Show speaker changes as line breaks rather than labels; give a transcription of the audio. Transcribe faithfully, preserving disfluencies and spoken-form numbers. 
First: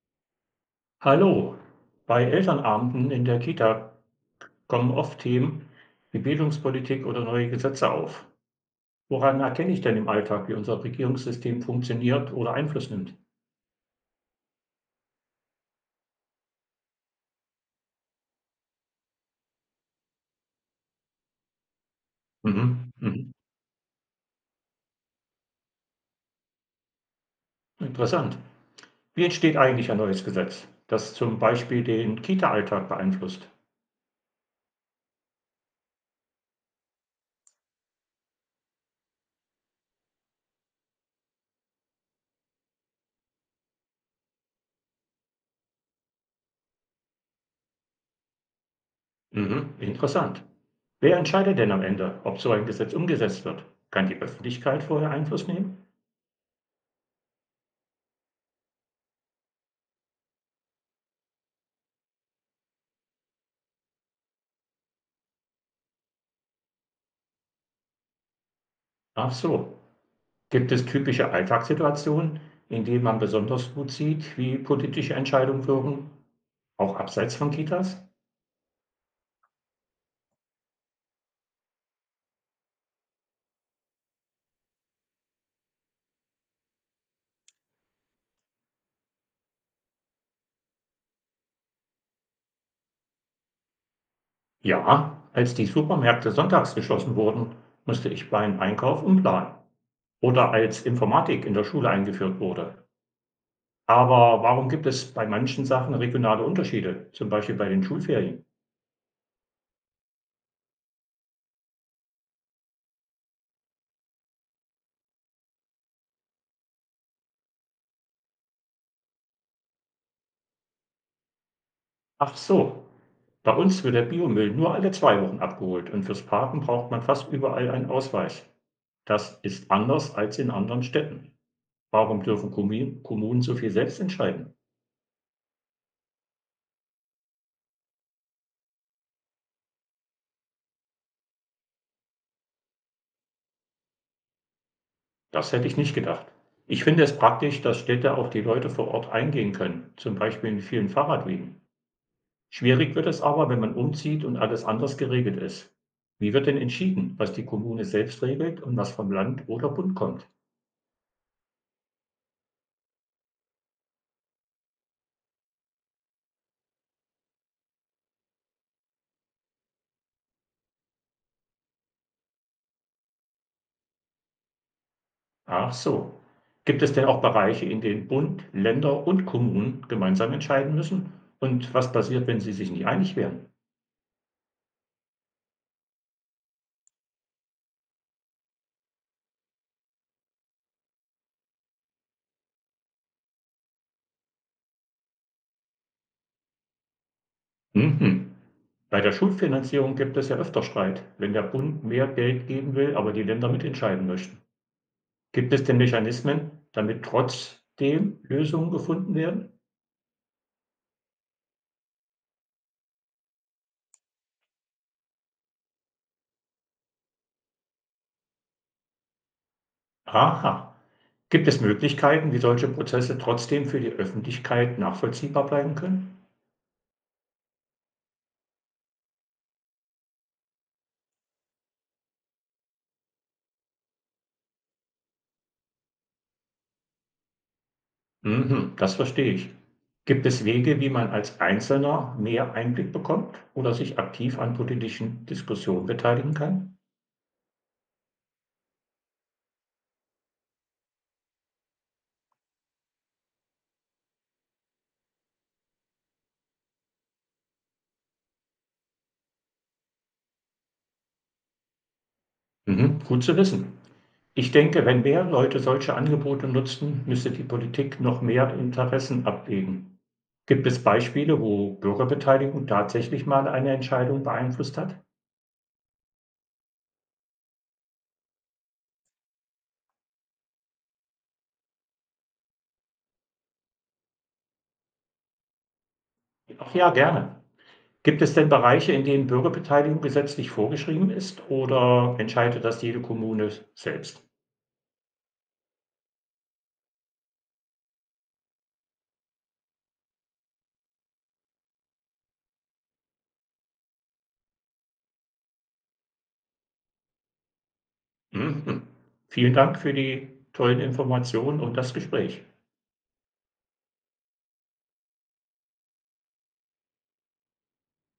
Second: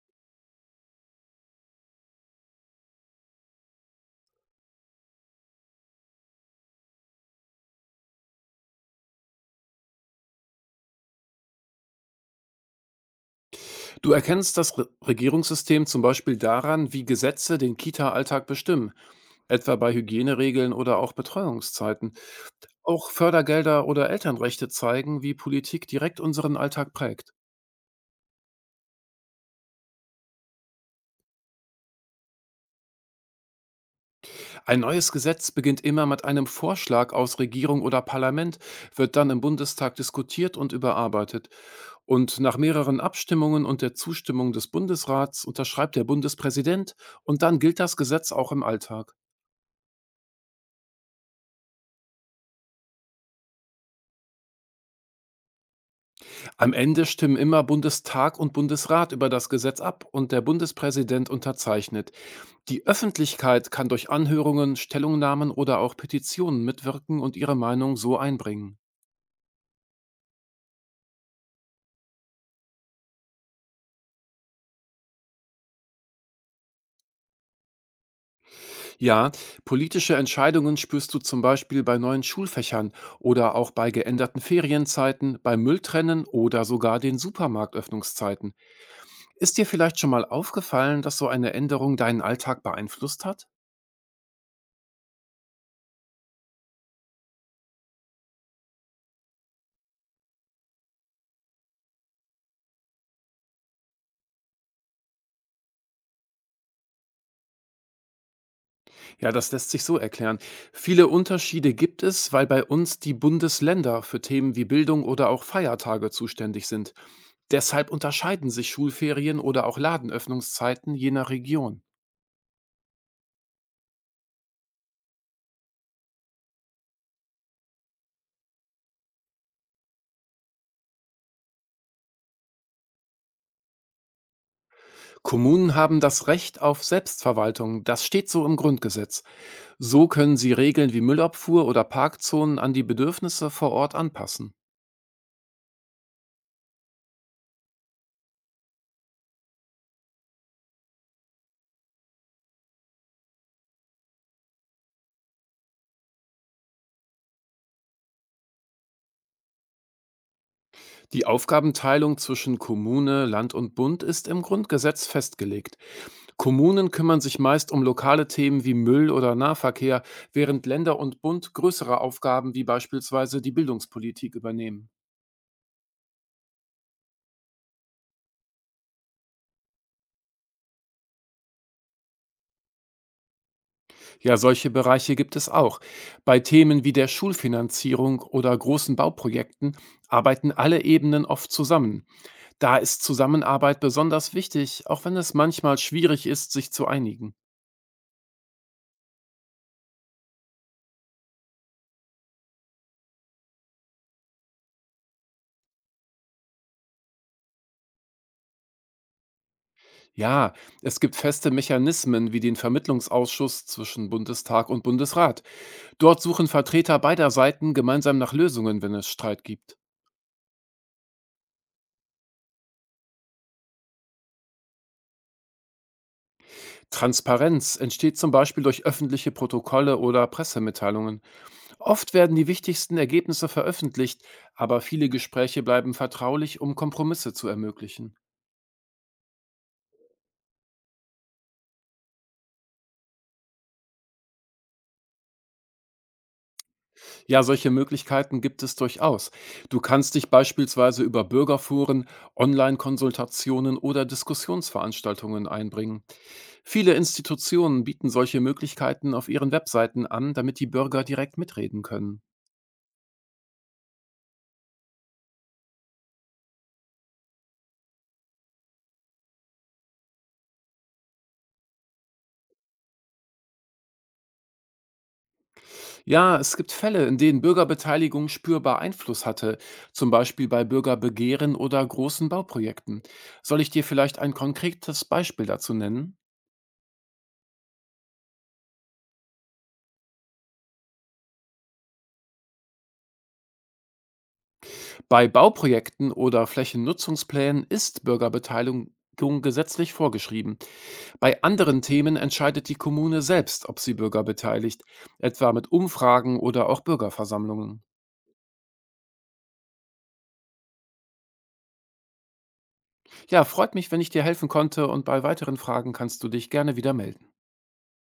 Hallo, bei Elternabenden in der Kita kommen oft Themen wie Bildungspolitik oder neue Gesetze auf. Woran erkenne ich denn im Alltag, wie unser Regierungssystem funktioniert oder Einfluss nimmt?
Du erkennst das Re Regierungssystem zum Beispiel daran, wie Gesetze den Kita-Alltag bestimmen, etwa bei Hygieneregeln oder auch Betreuungszeiten.
Mhm.
Auch
Mhm.
Fördergelder oder Elternrechte zeigen, wie Politik direkt unseren Alltag prägt.
Interessant. Wie entsteht eigentlich ein neues Gesetz, das zum Beispiel den Kita-Alltag beeinflusst?
Ein neues Gesetz beginnt immer mit einem Vorschlag aus Regierung oder Parlament, wird dann im Bundestag diskutiert und überarbeitet. Und nach mehreren Abstimmungen und der Zustimmung des Bundesrats unterschreibt der Bundespräsident und dann gilt das Gesetz auch im Alltag.
Mhm. Interessant. Wer entscheidet denn am Ende, ob so ein Gesetz umgesetzt wird? Kann die Öffentlichkeit vorher Einfluss nehmen?
Am Ende stimmen immer Bundestag und Bundesrat über das Gesetz ab und der Bundespräsident unterzeichnet. Die Öffentlichkeit kann durch Anhörungen, Stellungnahmen oder auch Petitionen mitwirken und ihre Meinung so einbringen.
Ach so. Gibt es typische Alltagssituationen, in denen man besonders gut sieht, wie politische Entscheidungen wirken, auch abseits von Kitas?
Ja, politische Entscheidungen spürst du zum Beispiel bei neuen Schulfächern oder auch bei geänderten Ferienzeiten, beim Mülltrennen oder sogar den Supermarktöffnungszeiten. Ist dir vielleicht schon mal aufgefallen, dass so eine Änderung deinen Alltag beeinflusst hat?
Ja, als die Supermärkte sonntags geschlossen wurden, musste ich beim Einkauf umplanen. Oder als Informatik in der Schule eingeführt wurde. Aber warum gibt es bei manchen Sachen regionale Unterschiede, zum Beispiel bei den Schulferien?
Ja, das lässt sich so erklären. Viele Unterschiede gibt es, weil bei uns die Bundesländer für Themen wie Bildung oder auch Feiertage zuständig sind. Deshalb unterscheiden sich Schulferien oder auch Ladenöffnungszeiten je nach Region.
Ach so. Bei uns wird der Biomüll nur alle zwei Wochen abgeholt und fürs Parken braucht man fast überall einen Ausweis. Das ist anders als in anderen Städten. Warum dürfen Kommi Kommunen so viel selbst entscheiden?
Kommunen haben das Recht auf Selbstverwaltung, das steht so im Grundgesetz. So können sie Regeln wie Müllabfuhr oder Parkzonen an die Bedürfnisse vor Ort anpassen.
Das hätte ich nicht gedacht. Ich finde es praktisch, dass Städte auf die Leute vor Ort eingehen können, zum Beispiel in vielen Fahrradwegen. Schwierig wird es aber, wenn man umzieht und alles anders geregelt ist. Wie wird denn entschieden, was die Kommune selbst regelt und was vom Land oder Bund kommt?
Die Aufgabenteilung zwischen Kommune, Land und Bund ist im Grundgesetz festgelegt. Kommunen kümmern sich meist um lokale Themen wie Müll oder Nahverkehr, während Länder und Bund größere Aufgaben wie beispielsweise die Bildungspolitik übernehmen.
Ach so. Gibt es denn auch Bereiche, in denen Bund, Länder und Kommunen gemeinsam entscheiden müssen? Und was passiert, wenn sie sich nicht einig wären?
Ja, solche Bereiche gibt es auch. Bei Themen wie der Schulfinanzierung oder großen Bauprojekten arbeiten alle Ebenen oft zusammen. Da ist Zusammenarbeit besonders wichtig, auch wenn es manchmal schwierig ist, sich zu einigen.
Mhm. Bei der Schulfinanzierung gibt es ja öfter Streit, wenn der Bund mehr Geld geben will, aber die Länder mitentscheiden möchten. Gibt es denn Mechanismen, damit trotzdem Lösungen gefunden werden?
Ja, es gibt feste Mechanismen wie den Vermittlungsausschuss zwischen Bundestag und Bundesrat. Dort suchen Vertreter beider Seiten gemeinsam nach Lösungen, wenn es Streit gibt.
Aha. Gibt es Möglichkeiten, wie solche Prozesse trotzdem für die Öffentlichkeit nachvollziehbar bleiben können?
Transparenz entsteht zum Beispiel durch öffentliche Protokolle oder Pressemitteilungen. Oft werden die wichtigsten Ergebnisse veröffentlicht, aber viele Gespräche bleiben vertraulich, um Kompromisse zu ermöglichen.
Mhm, das verstehe ich. Gibt es Wege, wie man als Einzelner mehr Einblick bekommt oder sich aktiv an politischen Diskussionen beteiligen kann?
Ja, solche Möglichkeiten gibt es durchaus. Du kannst dich beispielsweise über Bürgerforen, Online-Konsultationen oder Diskussionsveranstaltungen einbringen. Viele Institutionen bieten solche Möglichkeiten auf ihren Webseiten an, damit die Bürger direkt mitreden können.
Mhm, gut zu wissen. Ich denke, wenn mehr Leute solche Angebote nutzten, müsste die Politik noch mehr Interessen abwägen. Gibt es Beispiele, wo Bürgerbeteiligung tatsächlich mal eine Entscheidung beeinflusst hat?
Ja, es gibt Fälle, in denen Bürgerbeteiligung spürbar Einfluss hatte, zum Beispiel bei Bürgerbegehren oder großen Bauprojekten. Soll ich dir vielleicht ein konkretes Beispiel dazu nennen?
Ach ja, gerne. Gibt es denn Bereiche, in denen Bürgerbeteiligung gesetzlich vorgeschrieben ist oder entscheidet das jede Kommune selbst?
Bei Bauprojekten oder Flächennutzungsplänen ist Bürgerbeteiligung gesetzlich vorgeschrieben. Bei anderen Themen entscheidet die Kommune selbst, ob sie Bürger beteiligt, etwa mit Umfragen oder auch Bürgerversammlungen.
Mhm. Vielen Dank für die tollen Informationen und das Gespräch.
Ja, freut mich, wenn ich dir helfen konnte und bei weiteren Fragen kannst du dich gerne wieder melden.